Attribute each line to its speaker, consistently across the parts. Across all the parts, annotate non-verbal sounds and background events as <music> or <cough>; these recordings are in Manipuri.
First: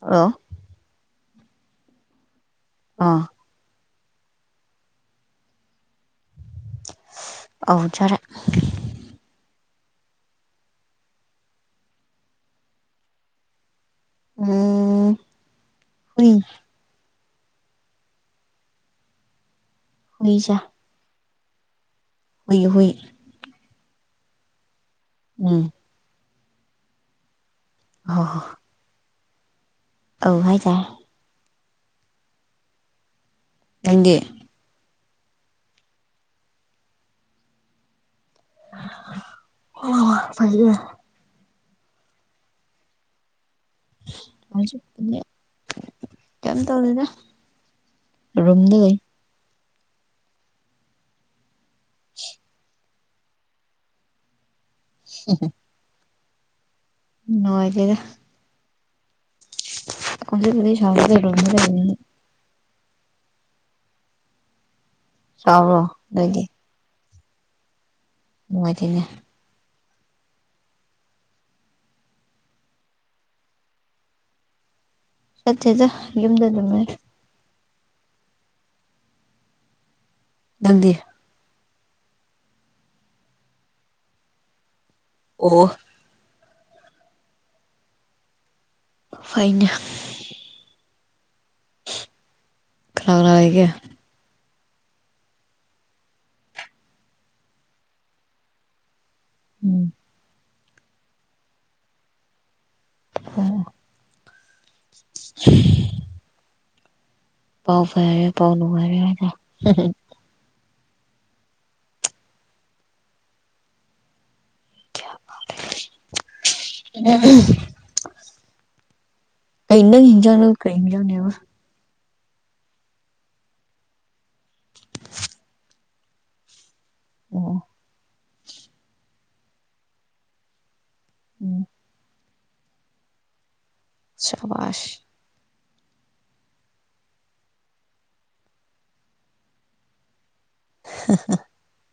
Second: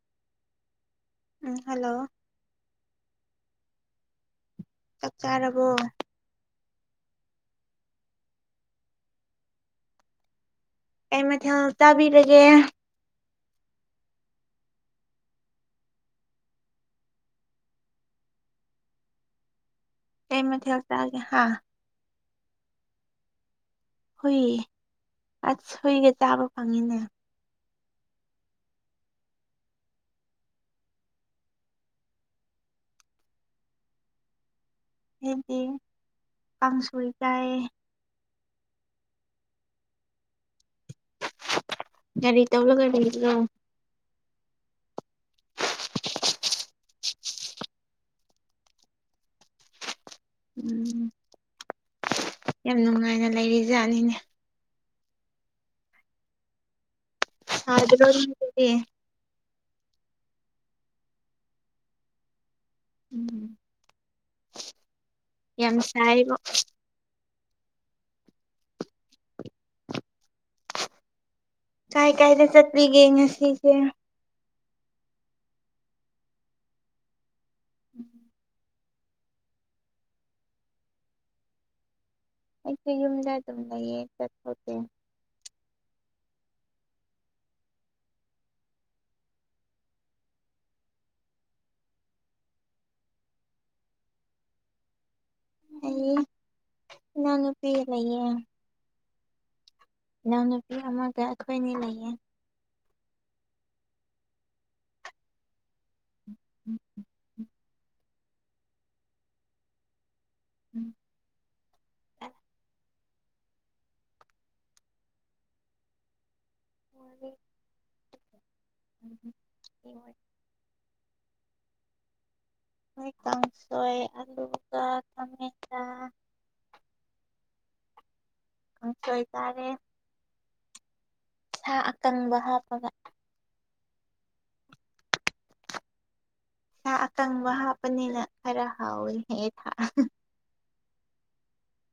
Speaker 1: ꯑ
Speaker 2: ꯎꯝ ꯍꯜꯂꯣ
Speaker 1: ꯑꯥ
Speaker 2: ꯆꯥꯛ ꯆꯥꯔꯕꯣ
Speaker 1: ꯑꯖꯔꯦ
Speaker 2: ꯑꯩꯃ ꯊ ꯇꯥꯕꯤꯔꯒꯦ
Speaker 1: ꯎꯝ ꯍ
Speaker 2: ꯀ
Speaker 1: ꯍꯨꯏ ꯆꯥ
Speaker 2: ꯃ ꯍꯧ ꯇꯒꯦ ꯍꯥ
Speaker 1: ꯍꯨꯏ ꯍꯨꯏ
Speaker 2: ꯍꯨꯏꯌꯦ
Speaker 1: ꯎꯝ
Speaker 2: ꯑꯁ ꯍꯨꯏꯒ ꯆꯥꯕ ꯐꯪꯉꯤꯅꯦ
Speaker 1: ꯑ ꯍ ꯑꯚꯥꯏꯗ ꯅꯪꯒꯤꯦ
Speaker 2: ꯍꯥꯏꯗꯤ ꯀꯥꯡꯁꯣꯏ ꯆꯥꯏ
Speaker 1: ꯑ ꯐ
Speaker 2: ꯀꯔꯤꯇꯂ ꯀꯅꯤꯗ
Speaker 1: ꯍꯧ ꯀꯝ ꯇꯧ ꯂꯩꯗ ꯔꯝꯗ
Speaker 2: ꯎꯝ ꯌꯥꯝ ꯅꯨꯡꯉꯥꯏꯅ ꯂꯩꯔꯤꯖꯥꯠꯅꯤꯅꯦ
Speaker 1: <unintelligible>
Speaker 2: ꯍꯥꯏꯗ꯭ꯔꯔꯗꯤ
Speaker 1: ꯀꯁ ꯁꯗꯔꯅꯤ
Speaker 2: ꯎꯝ ꯌꯥꯝ
Speaker 1: ꯁꯥꯕ꯭ꯔꯣ
Speaker 2: ꯆꯥꯏꯔꯤꯕ
Speaker 1: ꯃꯅꯨꯡꯗꯤꯅꯦ
Speaker 2: ꯀꯥꯏ ꯀꯥꯏꯗ ꯆꯠꯄꯤꯒꯦ ꯉꯁꯤꯁꯦ
Speaker 1: ꯆꯠꯦꯖ ꯌꯗ ꯑꯗꯨ
Speaker 2: ꯎꯝ
Speaker 1: ꯅꯪꯗꯤ
Speaker 2: ꯑꯩ ꯌꯨꯝꯗ ꯑꯗꯨ ꯂꯩꯌꯦ ꯆꯠ
Speaker 1: ꯑꯣ ꯐꯥꯏꯩꯅ ꯈꯔꯔꯥꯒꯦ
Speaker 2: ꯑꯩ ꯂꯪꯅ ꯄꯤ ꯂꯩꯌꯦ
Speaker 1: ꯎꯝ
Speaker 2: ꯅꯨꯄꯤ ꯑꯃꯒ ꯑꯩꯈꯣꯏꯅꯤ ꯂꯩꯌꯦ
Speaker 1: ꯑꯝ <inaudible>
Speaker 2: ꯎꯝ ꯎꯝ
Speaker 1: ꯄꯥꯎ ꯐꯔꯔꯦ ꯄꯥꯎ ꯂꯅꯨꯡ ꯐꯥꯏꯔ
Speaker 2: ꯎꯝ ꯎꯝ
Speaker 1: ꯑ ꯏꯩꯅ ꯍꯖꯅ ꯀꯖꯅꯦ
Speaker 2: ꯍꯣꯏ ꯀꯥꯡ ꯀꯥꯡꯁꯣꯏ ꯑꯂꯨꯒ ꯇꯥꯃꯦꯖꯥ
Speaker 1: ꯑꯣ
Speaker 2: ꯑ ꯀꯣꯏꯇꯥꯥꯔꯦ
Speaker 1: ꯎꯝ
Speaker 2: ꯁꯥ ꯑꯀꯪꯕ ꯍꯥꯞ ꯐꯕ
Speaker 1: ꯆꯃꯥꯁ
Speaker 2: ꯁꯥ ꯑꯀꯪꯕ ꯍꯥꯞꯄꯅꯤꯅ ꯈꯔ ꯍꯥꯎꯋꯤꯍꯦ ꯊꯥꯛ
Speaker 1: <inaudible>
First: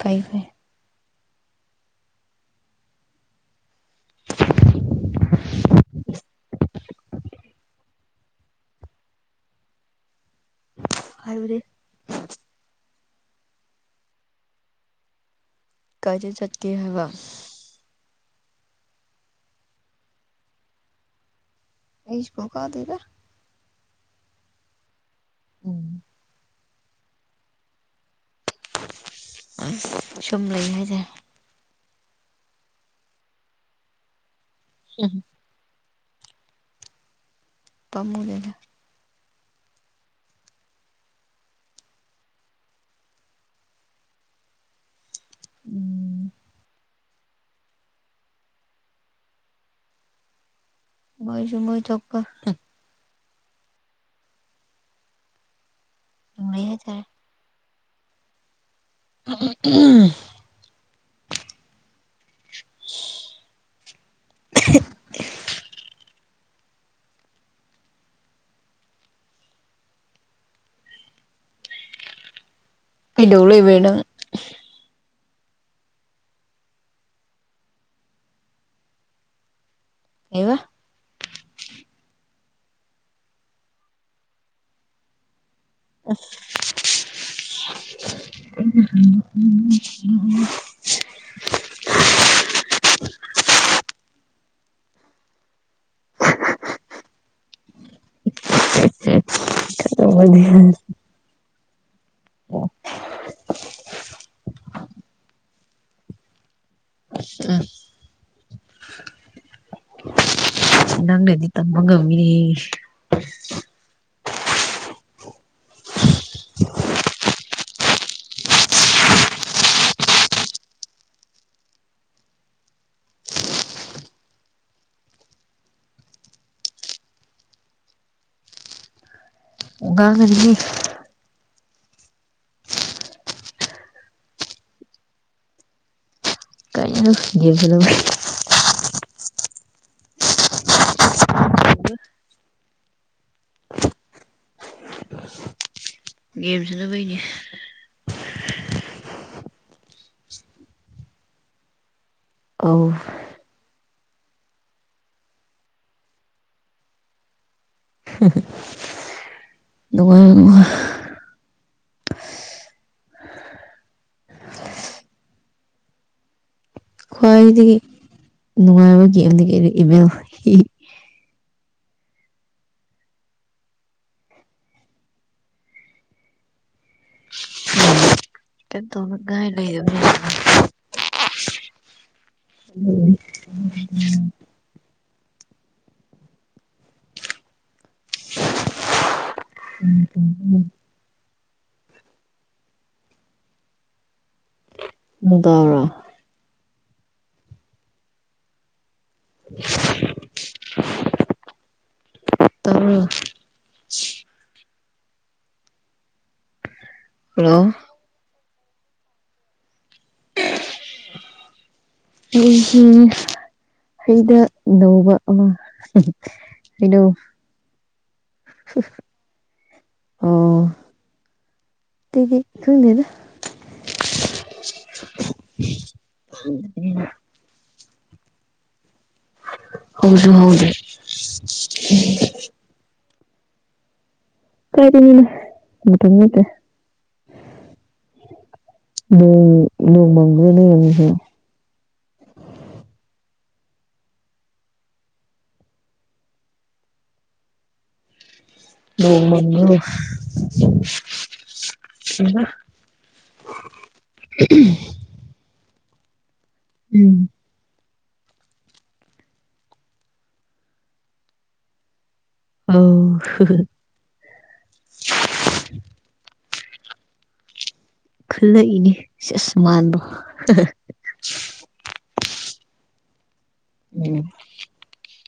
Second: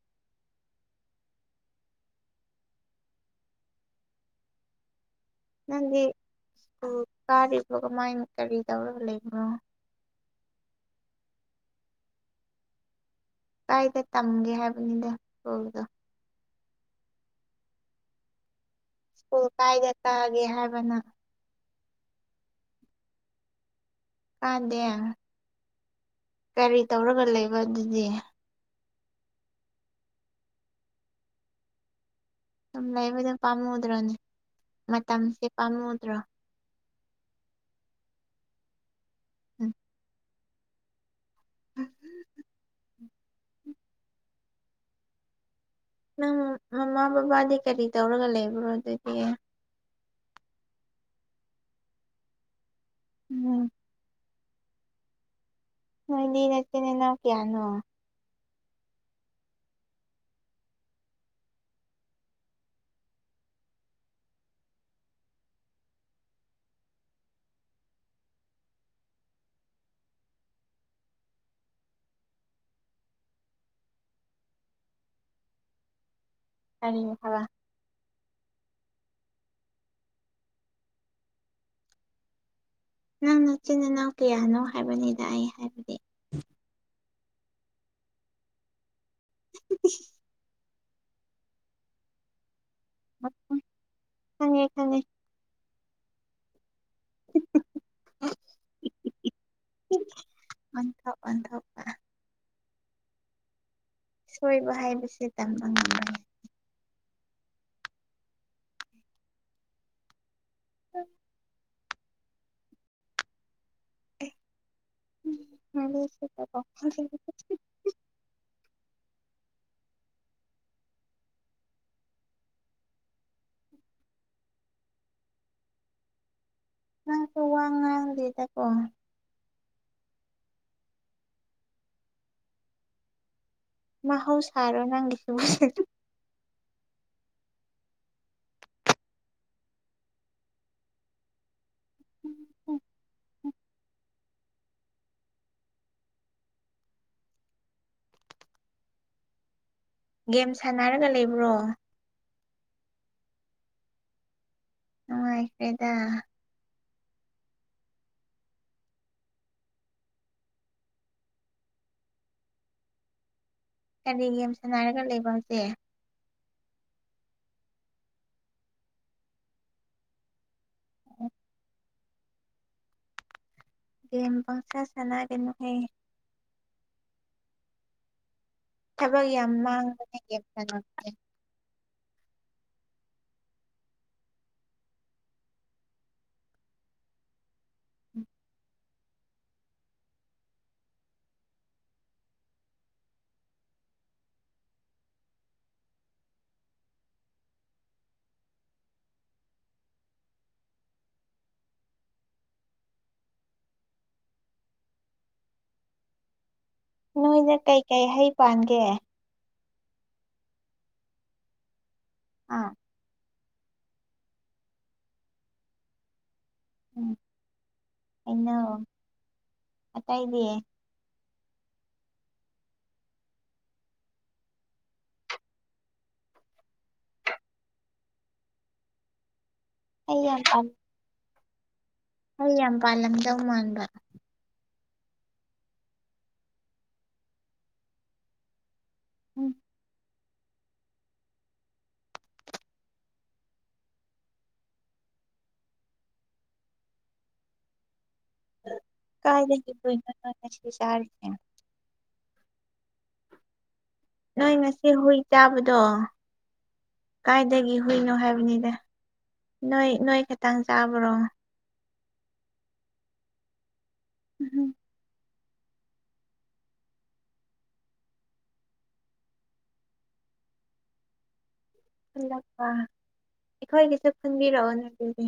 Speaker 1: ꯀꯥꯏ ꯐꯥꯏ <inaudible>
Speaker 2: ꯅꯗꯤ ꯁꯀꯨꯜ ꯀꯥꯔꯤꯕ꯭ꯔꯣ ꯀꯃꯥꯏꯅ ꯀꯔꯤ ꯇꯧꯔꯒ ꯂꯩꯕꯅꯣ
Speaker 1: ꯍꯥꯏꯕ꯭ꯔꯦ
Speaker 2: ꯀꯥꯏꯗ ꯇꯝꯒꯦ ꯍꯥꯏꯕꯅꯤꯗ ꯁ꯭ꯀꯨꯜꯗꯣ
Speaker 1: ꯀꯥꯏꯗ ꯆꯠꯀꯦ ꯍꯥꯏꯕ
Speaker 2: ꯁ꯭ꯀꯨꯜ ꯀꯥꯏꯗ ꯇꯛꯒꯦ ꯍꯥꯏꯕꯅ
Speaker 1: ꯏꯁꯨꯄꯣ ꯀꯥꯗꯗ
Speaker 2: ꯑꯗꯦ
Speaker 1: ꯎꯝ
Speaker 2: ꯀꯔꯤ ꯇꯧꯔꯒ ꯂꯩꯕ ꯑꯗꯨꯗꯤ
Speaker 1: ꯁꯨꯝ ꯂꯩ ꯍꯥꯏꯁꯦ
Speaker 2: ꯁꯨꯝ ꯂꯩꯕꯗꯣ ꯄꯥꯝꯃꯨꯗ꯭ꯔꯣꯅꯦ ꯃꯇꯝꯁꯦ ꯄꯥꯝꯃꯨꯗ꯭ꯔꯣ
Speaker 1: ꯇꯃꯨꯗꯅ
Speaker 2: ꯎꯝ <inaudible>
Speaker 1: ꯎꯝ
Speaker 2: ꯅꯪ ꯃꯃꯥ ꯕꯕꯥꯗꯤ ꯀꯔꯤ ꯇꯧꯔꯒ ꯂꯩꯕ꯭ꯔꯣ ꯑꯗꯨꯗꯤ
Speaker 1: ꯃꯣꯏꯁꯨ ꯃꯣꯏ ꯊꯣꯛꯄ
Speaker 2: ꯎꯝ ꯅꯣꯏ
Speaker 1: ꯑꯗꯨꯝ
Speaker 2: ꯅꯅꯦ
Speaker 1: ꯂꯩ ꯍꯥꯏꯇꯥꯔꯦ
Speaker 2: ꯍꯠꯇꯦꯅꯦꯅ ꯀꯌꯥꯅꯣ
Speaker 1: ꯎꯝ <unintelligible> ꯏꯂ ꯎꯕꯅ
Speaker 2: ꯀꯔꯤ ꯃꯈ ꯊꯕꯥ
Speaker 1: ꯑꯦ
Speaker 2: ꯅꯪ ꯅꯆꯤꯟ ꯏꯅꯥꯎ ꯀꯌꯥꯅꯣ ꯍꯥꯏꯕꯅꯤꯗ ꯑꯩ ꯍꯥꯏꯕ
Speaker 1: <unintelligible>
Speaker 2: ꯎ ꯊꯪꯉꯦ ꯊꯪꯉꯦ ꯑꯟꯊꯧ ꯑꯟꯊ ꯁ ꯇꯝ
Speaker 1: ꯑ ꯅꯪꯅꯗꯤ ꯇꯝꯕ ꯉꯝꯃꯤꯅꯦ
Speaker 2: <unintelligible> ꯅ ꯇ ꯋꯥꯉꯥꯡ ꯂꯤ ꯇꯀꯣ
Speaker 1: ꯎꯒ ꯈꯒꯤ
Speaker 2: ꯃꯍ ꯍꯥꯎ ꯁꯔꯣ ꯅꯪꯂꯤꯁꯁ
Speaker 1: ꯀꯥꯏꯩꯅ ꯌꯦꯕꯤꯅꯕ
Speaker 2: ꯎꯝ ꯎꯝ
Speaker 1: ꯒꯦꯝ ꯁꯥꯅꯕꯅꯤ
Speaker 2: ꯒꯦꯝ ꯁꯥꯟꯅꯔꯒ ꯂꯩꯕ꯭ꯔꯣ
Speaker 1: ꯑ
Speaker 2: ꯑ ꯍꯥꯏ꯭ꯔꯦꯗ
Speaker 1: ꯑꯗꯨꯒꯣꯏ
Speaker 2: ꯀꯔꯤ ꯌꯥꯝ ꯁꯥꯟꯅ ꯍꯥꯏꯔꯒ ꯂꯩꯕ ꯍꯧꯁꯦ
Speaker 1: ꯈ꯭ꯋꯥꯏꯗꯒꯤ ꯅꯨꯡꯉꯥꯏꯕ ꯒꯦꯝꯗꯒꯤ ꯑꯩꯩꯅ ꯏꯕꯦꯜ
Speaker 2: ꯎꯝ ꯒꯦꯝ ꯄꯪꯁꯥ ꯁꯅꯥꯒꯅꯣ
Speaker 1: ꯀꯗ
Speaker 2: ꯊꯕꯛ
Speaker 1: ꯃꯒ
Speaker 2: ꯌꯥꯝ
Speaker 1: ꯂꯩꯗ
Speaker 2: ꯃꯥꯡꯕꯅꯦ ꯒꯦꯝ
Speaker 1: ꯑꯣ
Speaker 2: ꯁꯥꯟꯅꯕꯁꯦ
Speaker 1: ꯑꯗꯔꯥ ꯇꯥꯕ꯭ꯔꯣ
Speaker 2: ꯅꯣꯏꯗ
Speaker 1: ꯍꯜꯂꯣ
Speaker 2: ꯀꯩꯀꯩ ꯍꯩ ꯄꯥꯟꯒꯦ ꯑꯥ
Speaker 1: ꯑꯩꯁꯤ ꯍꯩꯗ ꯅꯧꯕ ꯑꯃ ꯍꯩꯅꯣ
Speaker 2: ꯎꯝ ꯍꯩꯅꯧ ꯑꯇꯩꯗꯤ
Speaker 1: ꯑꯣ ꯇꯗꯤ ꯈꯗꯅ ꯎꯝ ꯍꯁꯨ ꯍꯗ
Speaker 2: ꯑꯩ ꯌꯥꯝ ꯄꯥꯜꯂꯝꯗꯧ ꯃꯥꯟꯕ
Speaker 1: ꯀꯔꯤꯅꯇꯇꯦ ꯅꯣꯡ
Speaker 2: ꯎꯝ
Speaker 1: ꯅꯣꯡꯃꯥꯡꯒ꯭ꯔꯅꯦꯁꯨ
Speaker 2: ꯀꯥꯏꯗꯒꯤ ꯍꯨꯏꯅꯣ ꯅꯣꯏ ꯉꯁꯤ ꯆꯥꯔꯤꯁꯦ
Speaker 1: <unintelligible>
Speaker 2: ꯅꯣꯏ ꯉꯁꯤ ꯍꯨꯏ ꯆꯥꯕꯗꯣ
Speaker 1: ꯎꯝ
Speaker 2: ꯀꯥꯏꯗꯒꯤꯏ ꯀꯨꯏꯅꯣ ꯍꯥꯏꯕꯅꯤꯗ ꯅꯣꯏ ꯅꯣꯏ ꯈꯤꯇꯪ ꯆꯥꯕ꯭ꯔꯣ
Speaker 1: ꯑꯣ ꯍ
Speaker 2: ꯎꯝ
Speaker 1: ꯈꯜꯂꯛꯏꯅꯦ ꯑꯁꯃꯥꯟꯗꯣ
Speaker 2: ꯂꯛꯄ ꯑꯩꯈꯣꯏꯒꯤꯁꯨ
Speaker 1: ꯎꯝ
Speaker 2: ꯄꯨꯟꯕꯤꯔꯛꯑꯣ ꯅ ꯑꯗꯨꯗꯤ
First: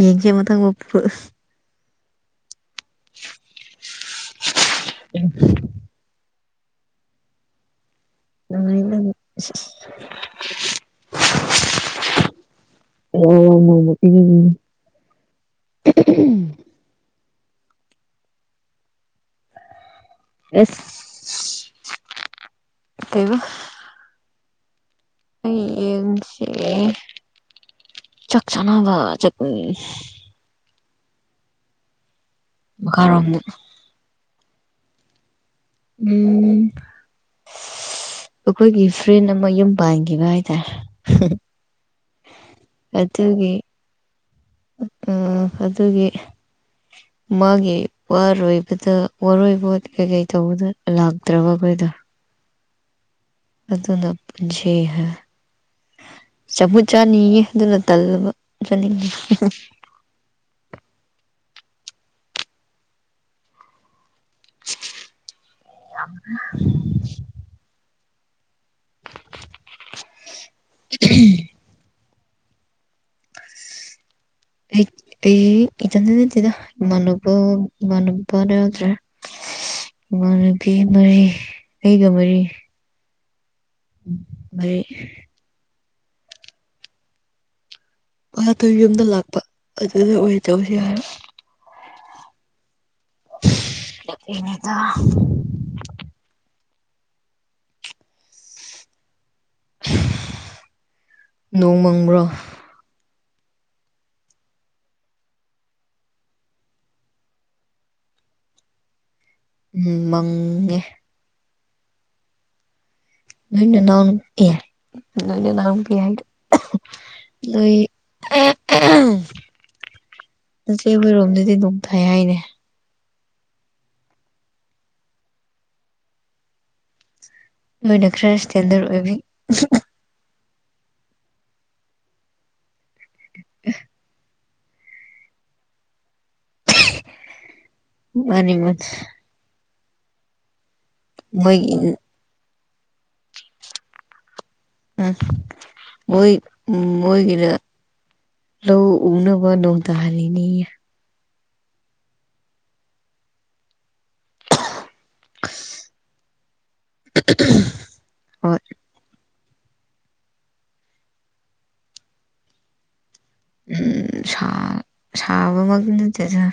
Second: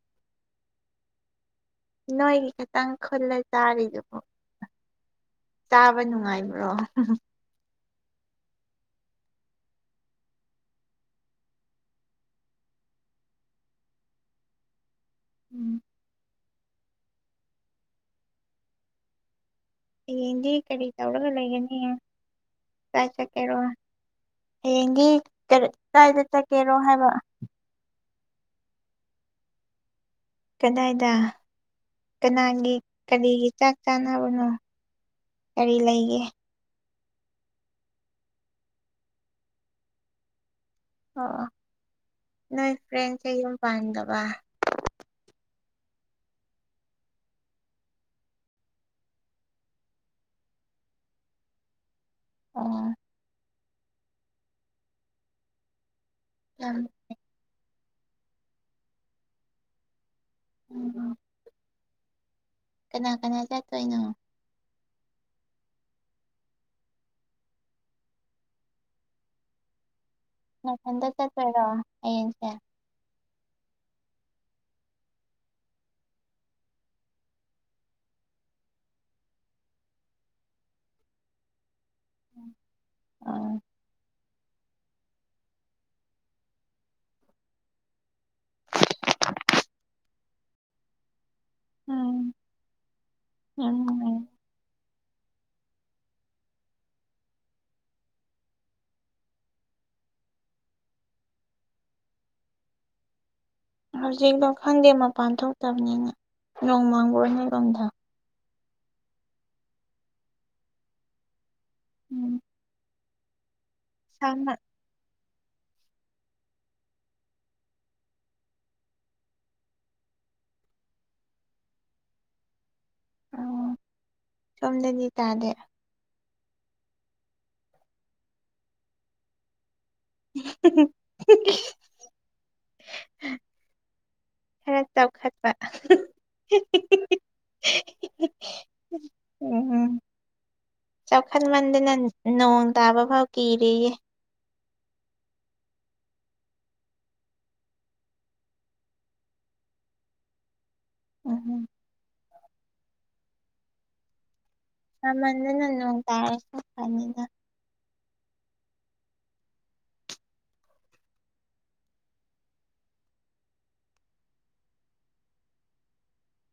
Speaker 1: ꯌꯦꯡꯖꯦ ꯃꯇꯪ ꯄꯨ
Speaker 2: ꯅꯣꯏꯒꯤ ꯈꯤꯇꯪ ꯈꯨꯜꯂ ꯆꯥꯔꯤꯗꯨꯕꯨ ꯆꯥꯕ ꯅꯨꯡꯉꯥꯏꯅꯤ ꯑꯣ
Speaker 1: ꯑ ꯏ ꯑꯣ ꯃꯃ
Speaker 2: ꯎꯝ
Speaker 1: ꯎꯝ
Speaker 2: ꯍꯌꯦꯡꯗꯤ
Speaker 1: ꯑꯁ
Speaker 2: ꯀꯔꯤ ꯇꯧꯔꯒ ꯂꯩꯒꯅꯤ ꯆꯥꯏ
Speaker 1: ꯀꯩꯕ
Speaker 2: ꯆꯠꯀꯦꯔꯣ ꯍꯌꯦꯡꯒꯤ ꯀ
Speaker 1: ꯑꯩ
Speaker 2: ꯀꯥꯏꯗ ꯆꯠꯀꯦꯔꯣ ꯍꯥꯏꯕ
Speaker 1: ꯆꯥꯛꯆꯥꯅꯕ ꯆꯦꯛ
Speaker 2: ꯀꯗꯥꯏꯗ ꯀꯅꯥꯒꯤ
Speaker 1: ꯃꯈꯥꯔꯣꯝꯗ
Speaker 2: ꯀꯔꯤꯒꯤ ꯆꯥꯛ ꯆꯥꯅꯕꯅꯣ ꯀꯔꯤ ꯂꯩꯒꯦ
Speaker 1: ꯎꯝ ꯑꯩꯈꯣꯏꯒꯤ ꯐ꯭ꯔꯦꯟ ꯑꯃ ꯌꯨꯝ ꯄꯥꯟꯈꯤꯕ ꯍꯥꯏ
Speaker 2: ꯑꯣ ꯅꯣꯏ ꯐ꯭ꯔꯦꯟꯁꯦ
Speaker 1: ꯑꯗꯨꯒꯤ
Speaker 2: ꯌꯨꯝ ꯄꯥꯟꯗꯕ
Speaker 1: ꯑꯗꯨꯒꯤ ꯃꯥꯒꯤ ꯋꯥꯔꯣꯏꯕꯗ ꯋꯥꯔꯣꯏꯕꯣ ꯀꯩꯀꯩ ꯇꯧꯕꯗ ꯂꯥꯛꯇ꯭ꯔꯕ ꯑꯩꯈꯣꯏꯗ
Speaker 2: ꯑꯥ
Speaker 1: ꯑꯗꯨꯅ ꯄꯨꯟꯁꯤꯦ ꯍꯥꯏ
Speaker 2: ꯌꯥꯝ
Speaker 1: ꯆꯃꯨ ꯆꯥꯅꯤꯌꯦ ꯑꯗꯨꯅ ꯇꯜꯕ ꯆꯅꯤꯡꯦ
Speaker 2: ꯎꯝꯝ ꯀꯅꯥ ꯀꯅꯥ ꯆ ꯇꯣꯣꯏ ꯅ
Speaker 1: <unintelligible>
Speaker 2: ꯅ ꯍꯟꯗ ꯆꯠꯇꯔꯣ ꯑꯩꯡꯁꯦ <unintelligible>
Speaker 1: ꯏꯟ ꯅꯠꯇꯗ ꯃꯅꯣꯕ ꯃꯅꯣꯕꯅꯦꯗ꯭ꯔ
Speaker 2: <unintelligible>
Speaker 1: ꯏꯃ ꯅꯨꯨꯄꯤ ꯃꯔꯤ ꯑꯩꯒ ꯃꯔꯤ
Speaker 2: ꯎ
Speaker 1: ꯃꯗꯒꯤ ꯑꯗꯨ ꯌꯨꯝꯗ ꯂꯥꯛꯄ ꯑꯗꯨꯗ ꯑꯣꯏ ꯇꯧꯁꯤ ꯍꯥꯏꯔ
Speaker 2: ꯎꯝ ꯌꯥꯝ ꯅꯨꯡꯉꯥꯏ
Speaker 1: ꯏꯩꯅꯗ ꯅꯣꯡ ꯃꯪꯕ꯭ꯔꯣ
Speaker 2: ꯍꯧꯖꯤꯛꯛꯇꯣ ꯈꯪꯗꯦ ꯃꯄꯥꯟ ꯊꯣꯛꯇꯕꯅꯤꯅ ꯅꯣꯡꯃꯥꯡꯒ ꯑꯣꯏꯅ ꯂꯣꯝꯗ
Speaker 1: ꯎꯝ ꯃꯪꯉꯦ
Speaker 2: ꯎꯝ
Speaker 1: ꯅꯣꯏꯅ ꯅꯎꯅ ꯑꯦ
Speaker 2: ꯁꯥꯃ
Speaker 1: ꯅꯣꯏꯅ ꯅꯝ ꯄꯤ ꯍꯥꯏ ꯅꯣꯏ ꯉꯆꯦ ꯍꯣꯏꯔꯣꯝꯗꯗꯤ ꯅꯨꯡ ꯐꯥꯏ ꯍꯥꯏꯅꯦ
Speaker 2: ꯑꯣ ꯁꯣꯝꯗꯗꯤ ꯇꯥꯗꯦ
Speaker 1: ꯅꯣꯏꯅ ꯈꯔ ꯏꯁꯇꯦꯟꯗꯔꯠ ꯑꯣꯏꯕꯤ
Speaker 2: <unintelligible>
Speaker 1: <unintelligible>
Speaker 2: ꯈꯔ ꯆꯥꯎꯈꯠꯄ
Speaker 1: ꯃꯥꯅꯤ ꯃꯥꯅꯤ
Speaker 2: ꯎꯝ
Speaker 1: ꯃꯣꯏꯒꯤ
Speaker 2: ꯆꯥꯎꯈꯠꯃꯟꯗꯅ ꯅꯣꯡ ꯇꯥꯕ ꯐꯥꯎ ꯀꯤꯔꯌꯦ
Speaker 1: ꯑ ꯍ ꯎꯝ ꯑꯣꯏꯣꯏꯒꯗ ꯂ ꯎꯅ ꯋꯥꯅꯗ ꯍꯥꯏꯔꯅꯤ
Speaker 2: ꯎꯝ ꯅꯃꯅꯅ ꯅꯣꯡ ꯇꯔꯅ
Speaker 1: ꯍ ꯎꯝ ꯁꯕꯒꯠꯇꯁ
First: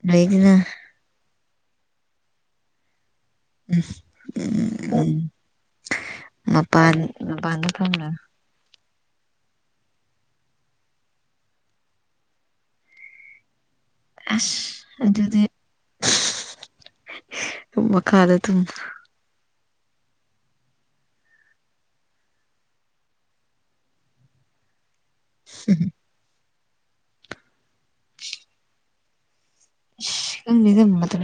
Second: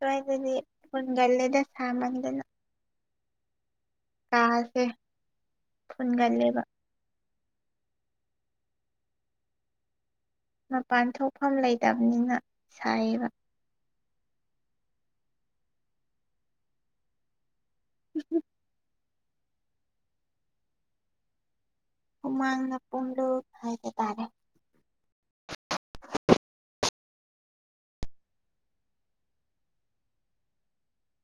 Speaker 2: ꯑꯗꯨꯋꯥꯏꯗꯗꯤ
Speaker 1: ꯂꯩꯗꯅ
Speaker 2: ꯑꯩꯟꯒꯂꯦꯗ ꯁꯥꯃꯟꯗꯅ
Speaker 1: ꯎꯝ
Speaker 2: ꯀꯥꯁꯦ
Speaker 1: ꯎꯝ ꯎꯝ
Speaker 2: ꯐꯨꯟꯒꯜꯂꯦꯕ
Speaker 1: ꯃꯄꯥꯟ ꯃꯄꯥꯟꯅ ꯊꯝꯅ
Speaker 2: ꯃꯄꯥꯟ ꯊꯣꯛꯐꯝ ꯂꯩꯇꯕꯅꯤꯅ ꯁꯥꯏꯌꯦꯕ
Speaker 1: ꯑꯁ ꯑꯗꯨꯗꯤ ꯃꯈ ꯀꯥꯗ ꯑꯗꯨꯝ
Speaker 2: ꯍꯨꯃꯥꯡꯅ ꯄꯟꯂꯨ ꯍꯥꯏꯕ ꯇꯔꯦ
Speaker 1: <inaudible> ꯗ ꯃ ꯃꯇꯝ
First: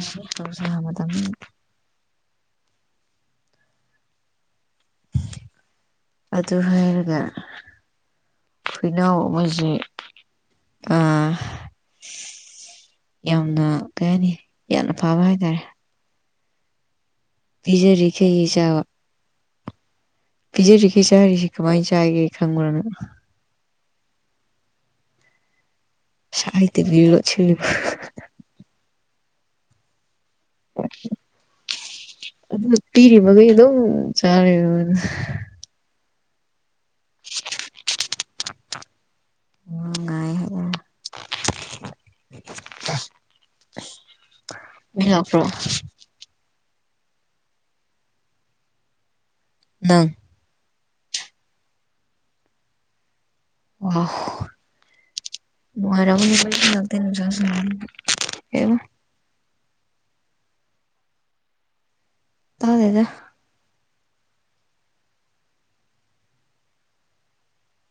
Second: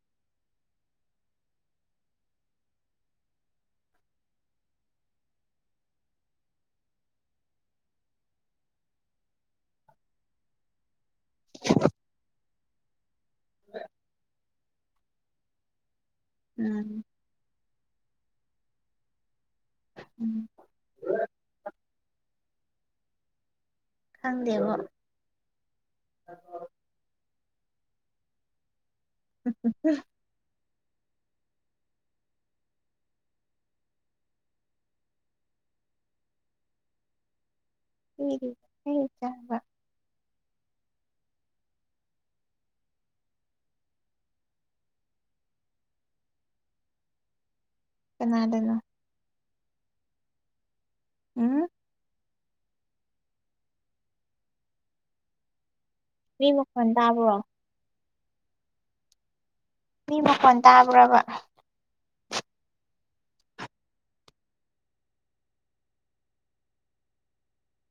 Speaker 1: ꯃꯇꯝ ꯑꯗꯨ ꯍꯥꯏꯔꯒ ꯍꯣꯏꯅꯥꯎ ꯑꯃ ꯁꯤ ꯑꯥ ꯌꯥꯝꯅ ꯀꯩ ꯍꯥꯏꯅꯤ ꯌꯥꯝꯅ ꯐꯕ ꯍꯥꯏꯇꯥꯔꯦ
Speaker 2: ꯎꯝ
Speaker 1: ꯄꯤꯖꯔꯤ ꯈꯩꯌꯦ ꯆꯥꯕ
Speaker 2: ꯎꯝ
Speaker 1: ꯄꯤꯖꯔꯤꯒꯦ ꯆꯥꯔꯤꯁꯤꯦ ꯀꯃꯥꯏꯅ ꯆꯥꯒꯦ ꯈꯪꯕ꯭ꯔꯅꯣ
Speaker 2: ꯈꯪꯗꯦꯕꯣ
Speaker 1: ꯁꯍꯤꯇ
Speaker 2: ꯎ
Speaker 1: ꯑꯗꯨ ꯄꯤꯔꯤ ꯃꯈꯒꯩꯗꯣ ꯆꯥꯔꯦ
Speaker 2: ꯎ ꯍ ꯆꯕ <inaudible>
Speaker 1: ꯏ ꯑ꯭ꯔꯣ
Speaker 2: ꯅꯗꯅꯣ
Speaker 1: ꯅꯪ
Speaker 2: ꯎꯝ
Speaker 1: ꯑꯣ ꯃꯣꯏꯔ
Speaker 2: ꯃꯤ
Speaker 1: ꯆ
Speaker 2: ꯃꯈꯣꯟ ꯇꯥꯕ꯭ꯔꯣ
Speaker 1: ꯑꯦ
Speaker 2: ꯃꯤ ꯃꯈꯣꯟ ꯇꯥꯕ꯭ꯔꯕ
Speaker 1: ꯇꯥꯗꯦꯗ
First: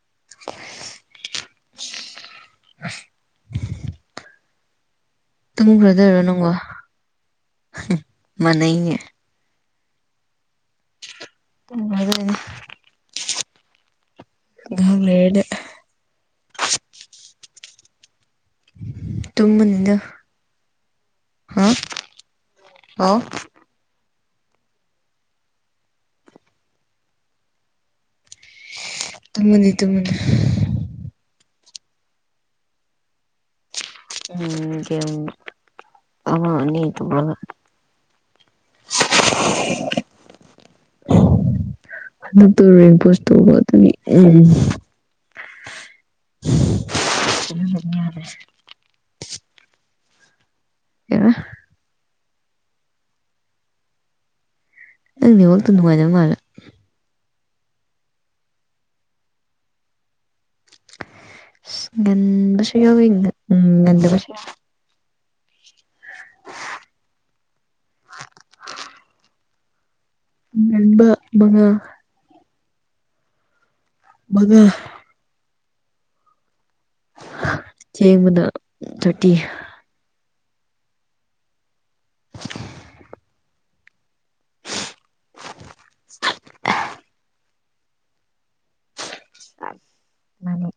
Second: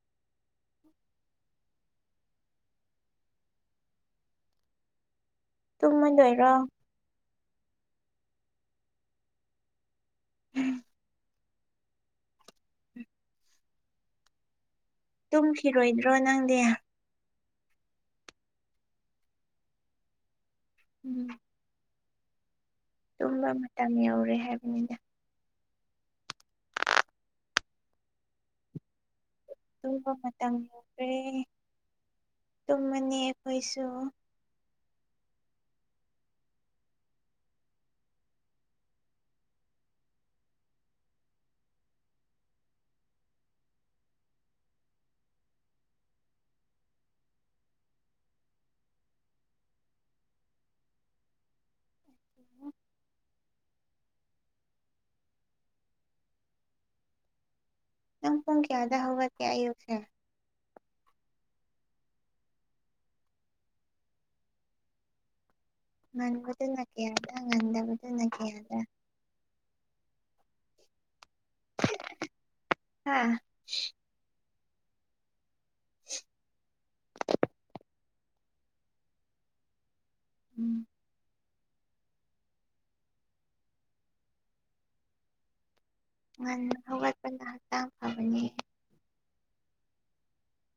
Speaker 1: <inaudible> ꯇꯨꯝꯃꯈ꯭ꯔꯗ ꯑꯣꯏꯔꯣ ꯅꯪꯒꯣ
Speaker 2: ꯇꯨꯝꯃꯗꯣꯏꯔꯣ
Speaker 1: ꯃꯅꯩꯅꯦ ꯑꯗꯤ
Speaker 2: ꯇꯨꯝꯈꯤꯔꯣꯏꯗ꯭ꯔꯣ ꯅꯪꯗꯤ
Speaker 1: ꯇꯨꯃꯅꯤꯅ
Speaker 2: ꯎꯝ
Speaker 1: ꯍꯥꯎ
Speaker 2: ꯇꯨꯝꯕ ꯃꯇꯝ ꯌꯧꯔꯦ ꯍꯥꯏꯕꯅꯤꯗ
Speaker 1: ꯇꯨꯝꯃꯅꯤ
Speaker 2: ꯇꯨꯝꯕ
Speaker 1: ꯇꯨꯝꯃꯅꯤ
Speaker 2: ꯃꯇꯝ ꯌꯈ꯭ꯔꯦ ꯇꯨꯝꯃꯅꯤ ꯑꯩꯈꯣꯏꯁꯨ
Speaker 1: ꯎꯝ ꯀ ꯑ ꯅꯇꯕꯂ
Speaker 2: <inaudible>
Speaker 1: ꯑꯗꯨ ꯇꯄꯁ ꯇꯧꯕ ꯑꯗꯨ ꯎ
Speaker 2: <inaudible>
Speaker 1: ꯑꯦ ꯅꯪꯅꯦꯉꯛꯇ ꯅꯨꯡꯉꯥꯏꯖꯕ ꯃꯥꯂꯦ
Speaker 2: ꯅꯪ ꯄꯣꯣꯡ ꯀ ꯑꯗ ꯍꯋꯥ ꯀꯌꯥ ꯌꯨꯁ
Speaker 1: ꯒꯟꯁ ꯌꯥꯣ ꯎꯝ ꯟꯗꯕꯁ
Speaker 2: ꯅꯟꯕꯗꯨ ꯅ ꯀꯌꯥꯗ ꯉꯟꯗꯕꯨꯗꯨ ꯅ ꯀꯌꯥꯗ
Speaker 1: ꯏꯝꯕ ꯃꯉ
Speaker 2: ꯑꯥ
Speaker 1: ꯃꯗꯨ
Speaker 2: <inaudible>
Speaker 1: ꯆꯦꯡꯕꯗ ꯆꯇꯤ
Speaker 2: ꯎꯝ ꯉꯟꯅ ꯍꯧꯒꯠꯄꯅ ꯍꯛꯆꯥꯡ ꯐꯕꯅꯤ
Speaker 1: ꯃꯥꯅꯤ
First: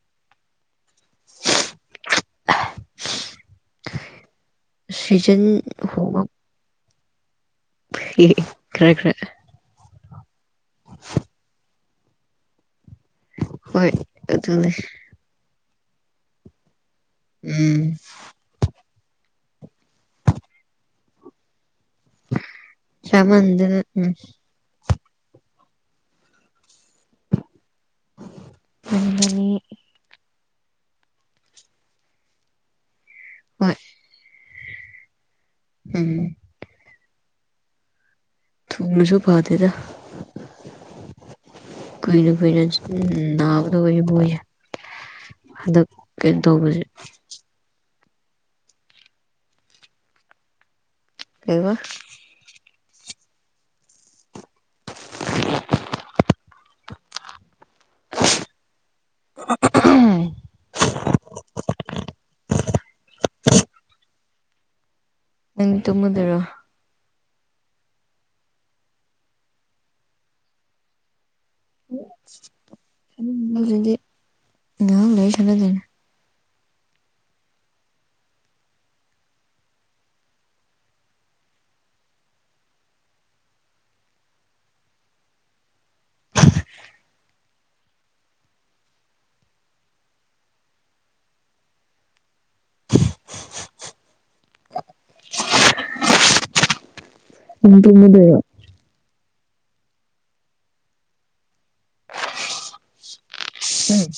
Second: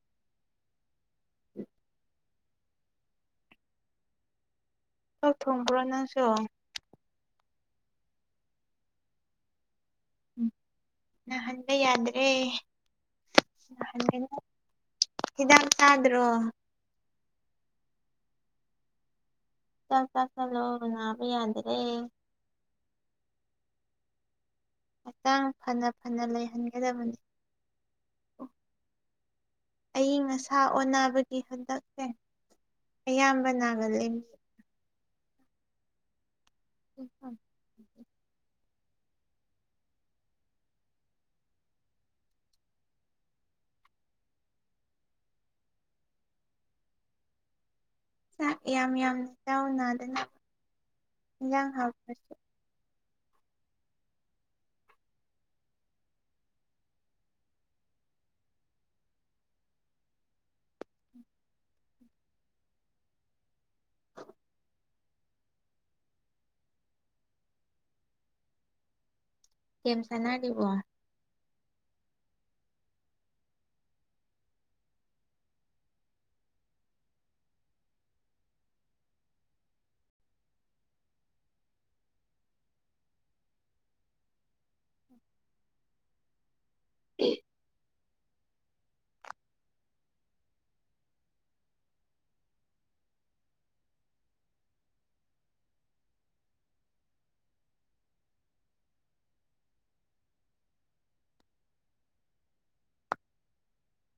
Speaker 2: <inaudible> ꯆꯥꯛ
Speaker 1: ꯁ꯭ꯖꯟ
Speaker 2: ꯊꯣꯡꯕ꯭ꯔꯣ
Speaker 1: ꯍꯕ
Speaker 2: ꯅꯪꯁꯨ
Speaker 1: ꯑꯦ ꯈꯔꯥ ꯈꯔꯥ
Speaker 2: ꯅ ꯍꯜꯦ ꯌꯥꯗ꯭ꯔꯦ
Speaker 1: ꯍꯣꯏ ꯑꯗꯨꯅꯦ
Speaker 2: ꯍꯤꯗꯥꯛ ꯆꯥꯗ꯭ꯔꯣ
Speaker 1: ꯎꯝ
Speaker 2: ꯆꯠ ꯆ ꯆꯂꯣꯕꯅꯥꯕ ꯌꯥꯗ꯭ꯔꯦ
Speaker 1: ꯆꯃꯥꯟꯗ ꯎꯝ
Speaker 2: ꯍꯛꯆꯥꯡ ꯐꯅ ꯐꯅ ꯂꯩꯍꯟ
Speaker 1: ꯃꯅꯤ
Speaker 2: ꯑ ꯉ ꯁꯥ ꯑꯣꯟꯅꯕꯒꯤ ꯍꯟꯗꯛꯁꯦ ꯑꯌꯥꯝꯕ ꯅꯥꯒꯂ
Speaker 1: ꯍꯝ
Speaker 2: ꯍ
Speaker 1: ꯊꯝꯃꯁꯨ ꯐꯥꯗꯦꯗ ꯀꯣꯏꯅ ꯀ ꯅꯅꯥꯕꯗ ꯀꯕꯨ ꯑꯗ ꯀꯩ ꯇꯧꯕꯁꯦ
Speaker 2: ꯆꯥꯛ ꯌꯥꯝ ꯌꯥꯝ ꯆꯥꯎ ꯅꯥꯗꯅ ꯏꯟꯖꯥꯡ
Speaker 1: ꯀꯩꯕ
Speaker 2: ꯍꯥꯎꯄꯁꯨ
Speaker 1: ꯑ
Speaker 2: <unintelligible> <unintelligible>
Speaker 1: ꯅ ꯇꯃꯗꯔ
Speaker 2: ꯀꯦꯝ ꯁꯅꯥ ꯗꯕ
Speaker 1: ꯗꯤ ꯉ ꯂꯩ ꯁꯂꯅ
Speaker 2: ꯑꯦ
Speaker 1: ꯎ ꯇꯃꯗꯔꯣ ꯎꯝ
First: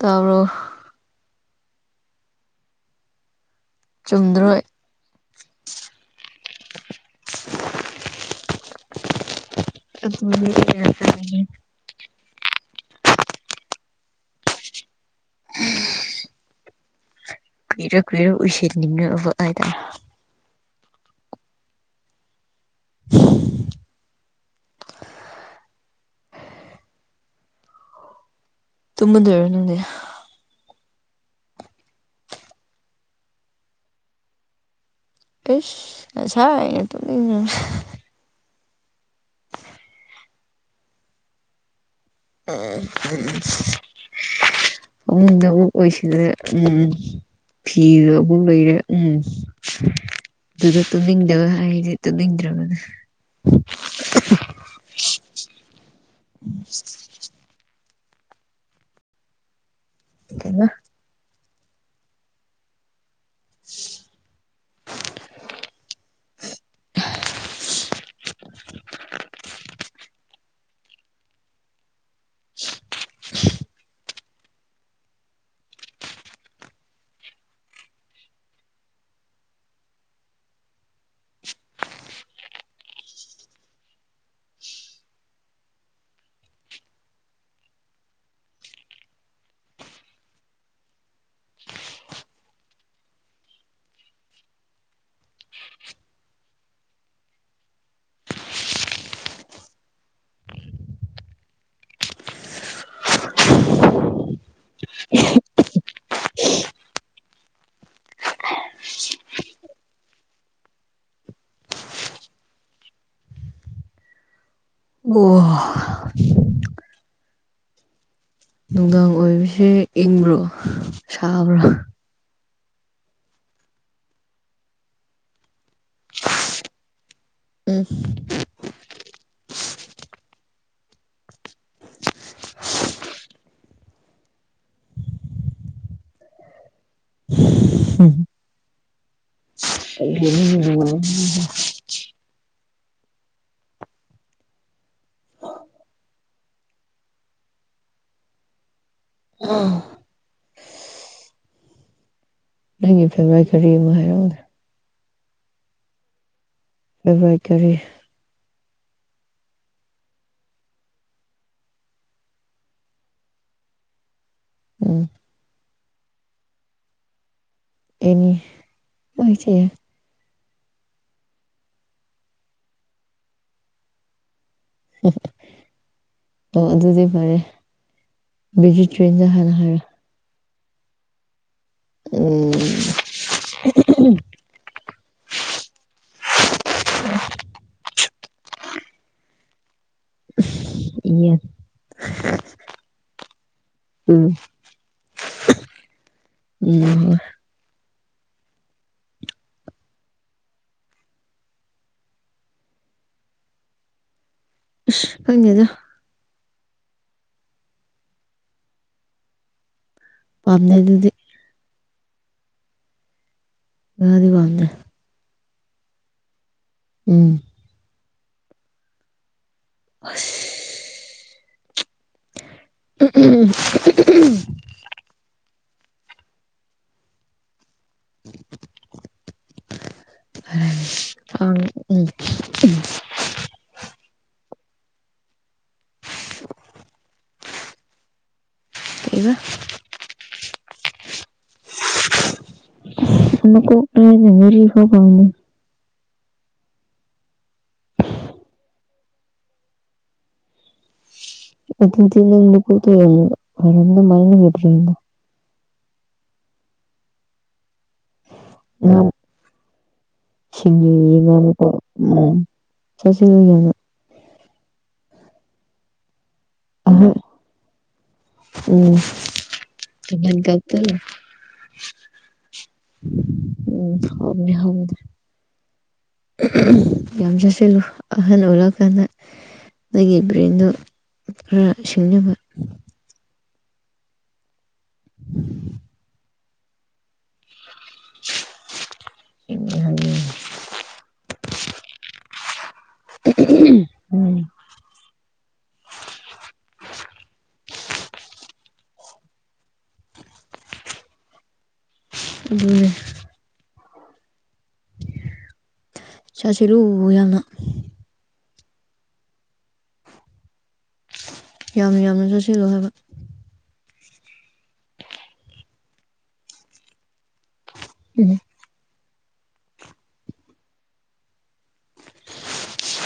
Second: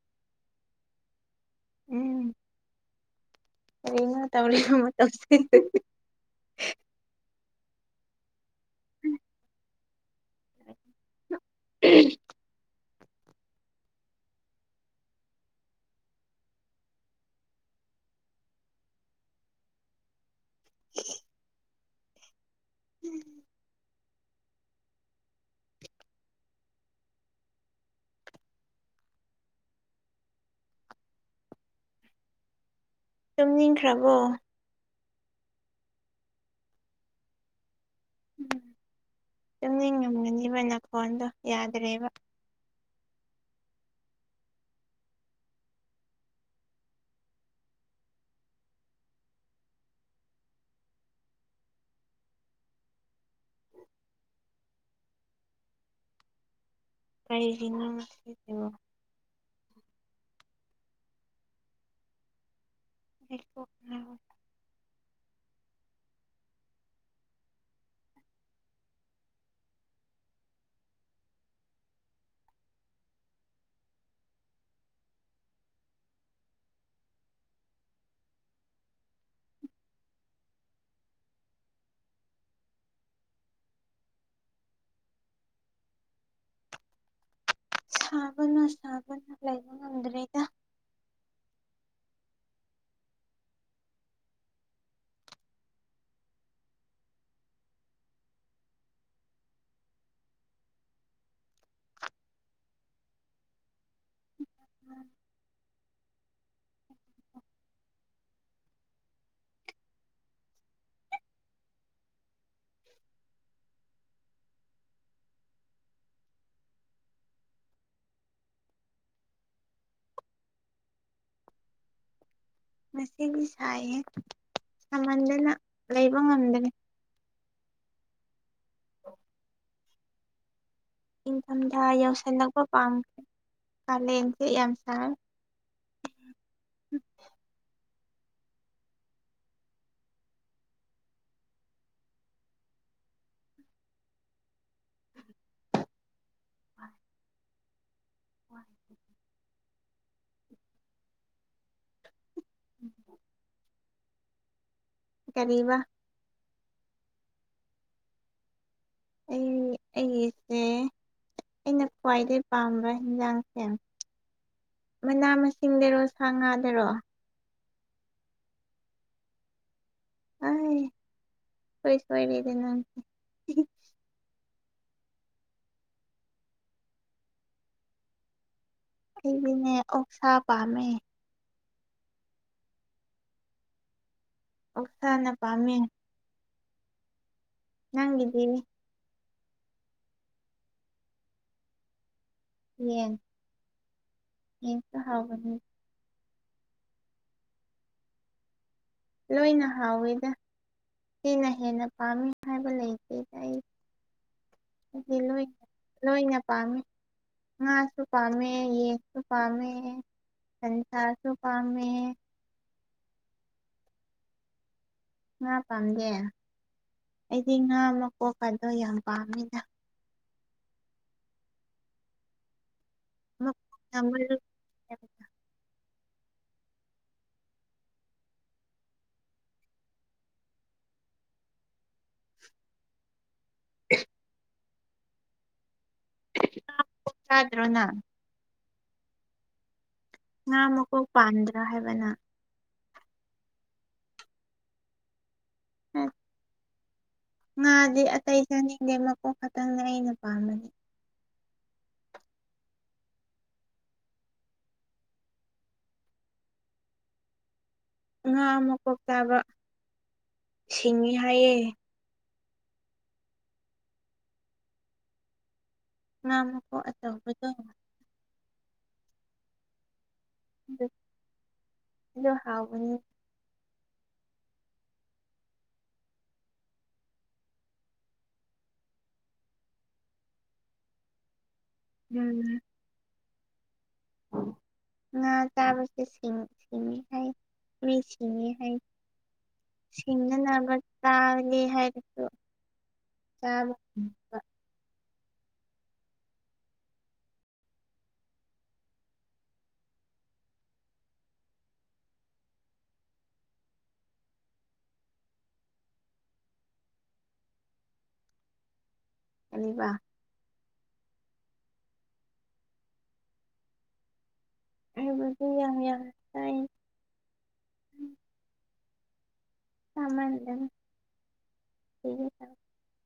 Speaker 1: ꯇꯔꯣ
Speaker 2: ꯎꯝ ꯀ ꯉ
Speaker 1: ꯆꯨꯝꯗ꯭ꯔꯣ
Speaker 2: ꯇꯕꯅꯤꯅ ꯇꯧ
Speaker 1: ꯑꯦ
Speaker 2: <inaudible>
Speaker 1: ꯎꯝ ꯀꯨꯏꯔꯣ ꯀꯨꯏꯔꯣ ꯎꯏꯁꯤꯔꯅꯤꯡꯕꯗ
Speaker 2: <unintelligible> ꯎꯝ
Speaker 1: ꯇꯨꯝꯃ ꯗꯦꯔ ꯅꯪꯗꯤ
Speaker 2: ꯆꯨꯝꯅꯤꯡꯈ꯭ꯔꯕꯣ
Speaker 1: ꯑꯦꯁ ꯑꯁꯥꯏꯅ ꯇ
Speaker 2: ꯎ ꯆꯨꯝꯅꯤꯡ ꯉꯝꯒꯅꯦꯕꯅ ꯐꯣꯟꯗꯣ ꯌꯥꯗ꯭ꯔꯦꯕ
Speaker 1: ꯑ ꯎꯝ ꯗ ꯑꯣꯏꯣꯏꯁꯤꯗ ꯎꯝ ꯐꯤꯁꯨꯕꯨ ꯂꯩꯔꯦ ꯎꯝ ꯑꯗꯨꯗ ꯇꯃꯤꯗꯕ ꯑꯩꯗꯤ ꯇꯃꯤꯗ꯭ꯔꯕ ꯑꯗꯨ ꯎ
Speaker 2: ꯀꯅ ꯃꯕ
Speaker 1: ꯀꯅ
Speaker 2: ꯣ <unintelligible>
Speaker 1: <unintelligible>
Speaker 2: <unintelligible> ꯁꯥꯕꯅꯣ ꯁꯥꯕꯅꯣ ꯂꯩꯕ ꯉꯝꯗ꯭ꯔꯦꯗ
Speaker 1: ꯑꯣ ꯅꯨꯡꯗꯥꯡ ꯑꯣꯏꯕꯁꯦ ꯏꯪꯕ꯭ꯔꯣ ꯁꯥꯕ꯭ꯔꯥ
Speaker 2: ꯉꯁꯤꯒꯤ ꯁꯥꯏ ꯍꯦ ꯁꯝꯍꯟꯗꯅ ꯂꯩꯕ ꯉꯝꯗ ꯭ꯔꯦ
Speaker 1: ꯎꯝ
Speaker 2: ꯏꯪꯊꯝꯊꯥ ꯌꯧꯁꯤꯜꯂꯛꯄ ꯄꯥꯝꯃꯦ ꯀꯂꯦ ꯆꯩ ꯌꯥꯝ ꯁꯥ ꯑ <unintelligible>
Speaker 1: ꯅꯪꯒꯤ ꯐꯔꯚꯥꯏ ꯀꯔꯤ ꯑꯃꯣ ꯍꯥꯏꯔꯛ ꯒꯣ ꯗ
Speaker 2: ꯀꯔꯤꯕ
Speaker 1: <unintelligible> ꯀꯔꯤ
Speaker 2: ꯑꯩ ꯑꯩꯁꯦ ꯑꯩꯅ ꯈ꯭ꯋꯥꯏꯗꯩ ꯄꯥꯝꯕ ꯌꯦꯟꯖꯥꯡꯁꯦ
Speaker 1: ꯎꯝ
Speaker 2: ꯃꯅꯥ ꯃꯁꯤꯡꯗꯔꯣ ꯁꯥ ꯉꯥꯗꯔꯣ
Speaker 1: ꯑꯦꯅꯤ ꯑꯣꯏꯁꯦ
Speaker 2: ꯑ ꯀꯩꯁ ꯑꯣꯏꯗꯤ ꯅ
Speaker 1: ꯑꯣ ꯑꯗꯨꯗꯤ ꯐꯔꯦ ꯕꯦꯖꯤ ꯇ꯭ꯔꯦꯟ ꯆ ꯍꯅ
Speaker 2: ꯑꯩꯗꯤꯅꯦ
Speaker 1: ꯍꯥꯏꯌꯣ
Speaker 2: ꯑꯣꯛꯁꯥ ꯄꯥꯝꯃꯦ
Speaker 1: ꯎꯝ
Speaker 2: ꯑꯣꯛꯁꯥꯅ ꯄꯥꯝꯃꯤ
Speaker 1: ꯎ <unintelligible>
Speaker 2: ꯅꯪꯒꯤꯗꯤ
Speaker 1: <unintelligible> ꯌꯦꯜ
Speaker 2: ꯌꯦꯁꯨ ꯍꯥꯎꯕꯅꯤ
Speaker 1: ꯎꯝ
Speaker 2: ꯂꯣꯏꯅ ꯍꯥꯎꯋꯤꯗ ꯁꯤꯅ ꯍꯦꯟꯅ ꯄꯥꯝꯃꯤ ꯍꯥꯏꯕ ꯂꯩꯇꯦ ꯑꯩ
Speaker 1: ꯑꯁ
Speaker 2: ꯂꯣꯏ
Speaker 1: ꯈꯪꯗꯦꯗ
Speaker 2: ꯂꯣꯏꯅꯦ ꯄꯥꯝꯦ ꯉꯁꯨ ꯄꯥꯝꯃꯦ ꯌꯦꯁꯨ ꯄꯥꯝꯦ
Speaker 1: ꯄꯥꯝꯗꯦ ꯑꯗꯨꯗꯤ
Speaker 2: ꯁꯥꯜꯁꯥꯁꯨ ꯄꯥꯃꯦ
Speaker 1: ꯉꯗꯤ ꯋꯥꯗꯦ
Speaker 2: ꯉꯥ ꯄꯥꯝꯗꯦ
Speaker 1: ꯎꯝ
Speaker 2: ꯑꯩꯗꯤ ꯉꯥ ꯑꯃ ꯄꯣꯛꯄꯗꯣ ꯌꯥꯝ ꯄꯥꯝꯃꯤꯅ
Speaker 1: ꯑꯁ
Speaker 2: ꯃꯀꯣꯛꯅ ꯃꯔꯨ
Speaker 1: <unintelligible>
Speaker 2: <unintelligible>
Speaker 1: ꯑ ꯎꯝ
Speaker 2: <unintelligible> ꯆꯗ꯭ꯔꯣꯅ
Speaker 1: ꯏꯕ
Speaker 2: ꯉꯥ ꯃꯀꯣꯛ ꯄꯥꯝꯗ꯭ꯔꯥ ꯍꯥꯏꯕꯅ
Speaker 1: ꯑ ꯀꯦꯔꯤ ꯍꯕꯅꯤ
Speaker 2: ꯎꯝ ꯉꯥꯗꯤ ꯑꯇꯩ ꯆꯥꯅꯤꯡꯗꯦ ꯃꯀꯣꯛ ꯈꯛꯇꯪꯅ ꯑꯩꯅ ꯄꯥꯝꯕꯅꯤ
Speaker 1: ꯑ ꯄꯠꯇꯣ <unintelligible>
Speaker 2: ꯉꯥ ꯃꯀꯣꯛ ꯆꯥꯕ
Speaker 1: ꯁꯤ
Speaker 2: ꯁꯤꯡꯉꯤ
Speaker 1: ꯏ
Speaker 2: ꯍꯥꯏꯌꯦ
Speaker 1: <unintelligible> ꯆꯁꯤ <unintelligible>
Speaker 2: ꯉꯥꯃꯨꯀꯣ
Speaker 1: ꯑꯍꯟ
Speaker 2: ꯑꯆꯧꯕꯗꯣ
Speaker 1: ꯎꯝ ꯃ ꯀꯧ ꯇ
Speaker 2: ꯑꯗꯨ ꯑꯗꯨ ꯍꯥꯎꯕꯅꯤ
Speaker 1: ꯎꯝ ꯍꯅꯦ ꯍꯥꯎꯗ ꯌꯥꯝ ꯆꯠꯁꯤꯜꯂꯨ ꯑꯍꯟ ꯑꯣꯏꯔꯛꯑꯀꯥꯟꯗ ꯑꯩꯒꯤ ꯕ꯭ꯔꯦꯟꯗꯣ ꯈꯔ ꯁꯤꯡꯕ
Speaker 2: ꯉ ꯆꯕꯁꯦ ꯁꯤꯦꯡꯉ ꯍꯥꯏꯥꯏ ꯃꯤꯁꯤꯉꯦ ꯍꯥꯏ ꯁꯤꯁꯤꯡꯅꯅꯕ ꯇꯥꯦ ꯍꯥꯏꯁꯨꯣ ꯆꯥꯎꯥꯕ
Speaker 1: ꯑꯗꯨꯅꯦ ꯆꯁꯤꯔ ꯌꯥꯝꯅ
Speaker 2: ꯀꯅꯤꯕ
Speaker 1: ꯌꯥꯝ ꯌꯥꯝꯅ ꯆꯠꯁꯤꯂꯣ ꯍꯥꯏꯕ
Speaker 2: ꯑꯩꯕꯨ ꯌꯥ ꯌꯥ ꯇꯥꯏ
Speaker 1: ꯎꯝ
Speaker 2: ꯀꯃꯗꯅꯤ ꯊ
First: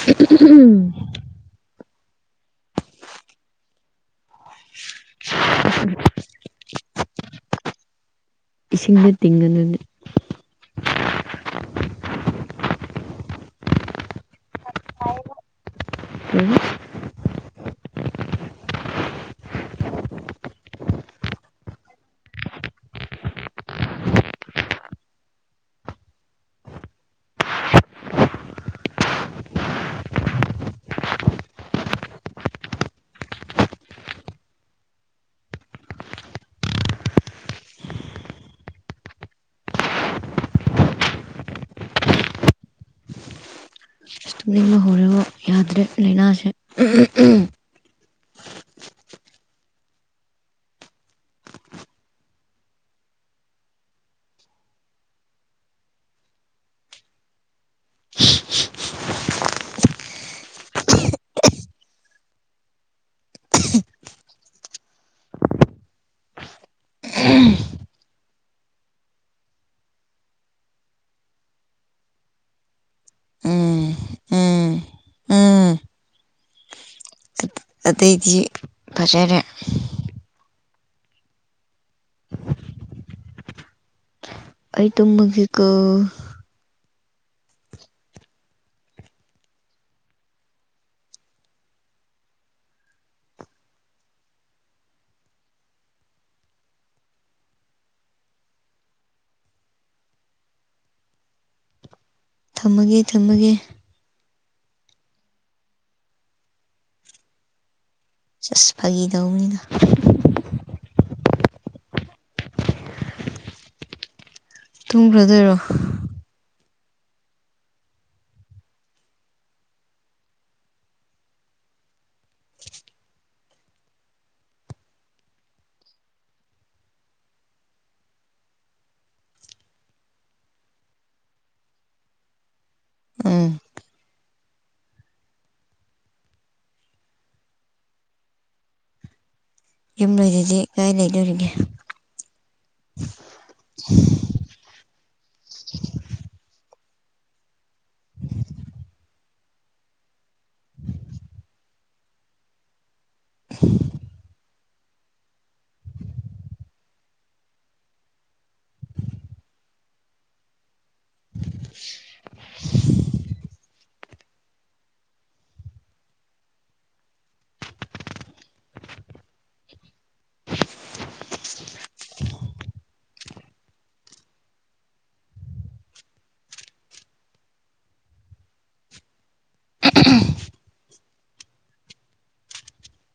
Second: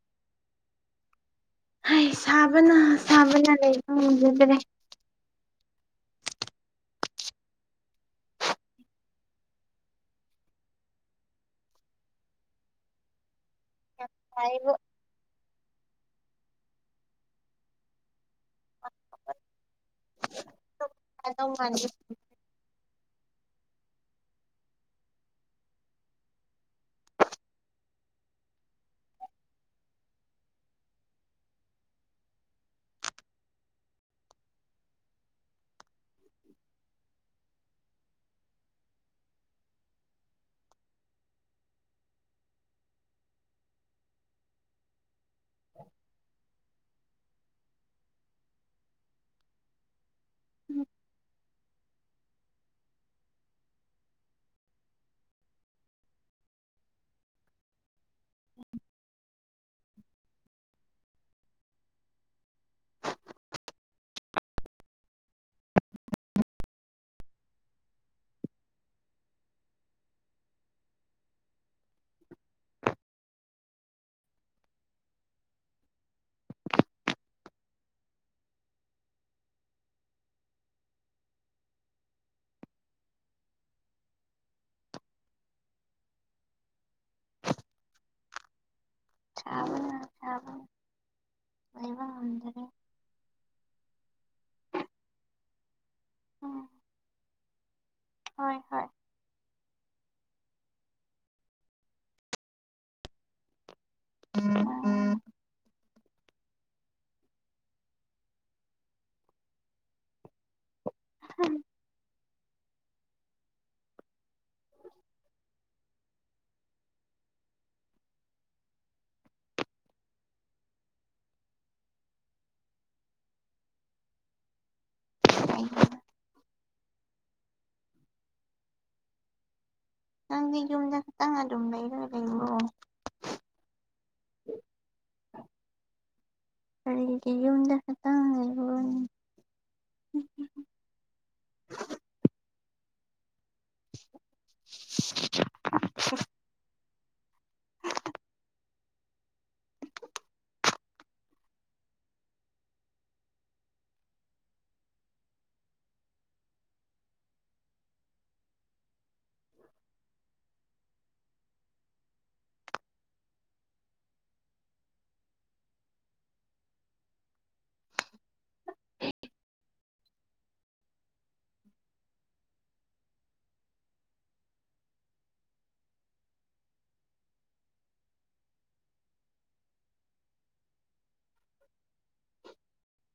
Speaker 1: ꯎꯝ
Speaker 2: ꯍ ꯁꯥꯕꯅ ꯁꯥꯕꯅ ꯂꯩꯕ ꯉꯝꯖꯗ꯭ꯔꯦ
Speaker 1: <inaudible> ꯏꯁꯤꯡꯁꯦ ꯇꯤꯡꯒꯗꯅꯦ
Speaker 2: ꯑ ꯐꯥꯏꯕ
Speaker 1: ꯎꯝ
Speaker 2: <inaudible>
Speaker 1: ꯇꯨꯝꯅꯤꯡꯕ ꯍꯧꯔꯦꯕꯣ ꯌꯥꯗ꯭ꯔꯦ ꯂꯩꯅꯥꯁꯦ ꯎꯝ ꯎꯝ ꯎꯝ ꯎꯝ ꯑꯇꯩꯗꯤ ꯐꯖꯔꯦ ꯑꯩꯇꯦꯝꯒꯤꯀ
Speaker 2: ꯆꯕ ꯆꯕ ꯑꯣꯏꯩꯕ ꯃꯟꯗꯔꯦ ꯎ ꯍꯣꯏ ꯍꯣꯏ
Speaker 1: ꯊꯝꯃꯒꯦ ꯊꯝꯃꯒꯦ
Speaker 2: ꯎꯝ ꯎꯝ
Speaker 1: ꯆꯁ ꯐꯥꯒꯤꯗꯧꯕꯅꯤꯅ
Speaker 2: ꯍꯝ
Speaker 1: ꯇꯨꯝꯈ꯭ꯔꯗꯣꯏꯔꯣ
Speaker 2: ꯅꯪꯗꯤ ꯌꯨꯝꯗ ꯈꯛꯇꯪ ꯑꯗꯨꯝ ꯂꯩꯔꯒ ꯂꯩꯔꯣ <inaudible>
Speaker 1: ꯎꯝ
Speaker 2: ꯑꯔꯗꯤ ꯌ ꯎꯟꯗ ꯈꯇꯥ ꯍꯥꯏꯕ
Speaker 1: ꯌꯨꯝ ꯂꯣꯏꯗꯗꯤ ꯀꯥꯏ ꯂꯩꯗꯣꯔꯤꯒꯦ
Speaker 2: <inaudible>
Speaker 1: <inaudible> <inaudible>
Speaker 2: <inaudible>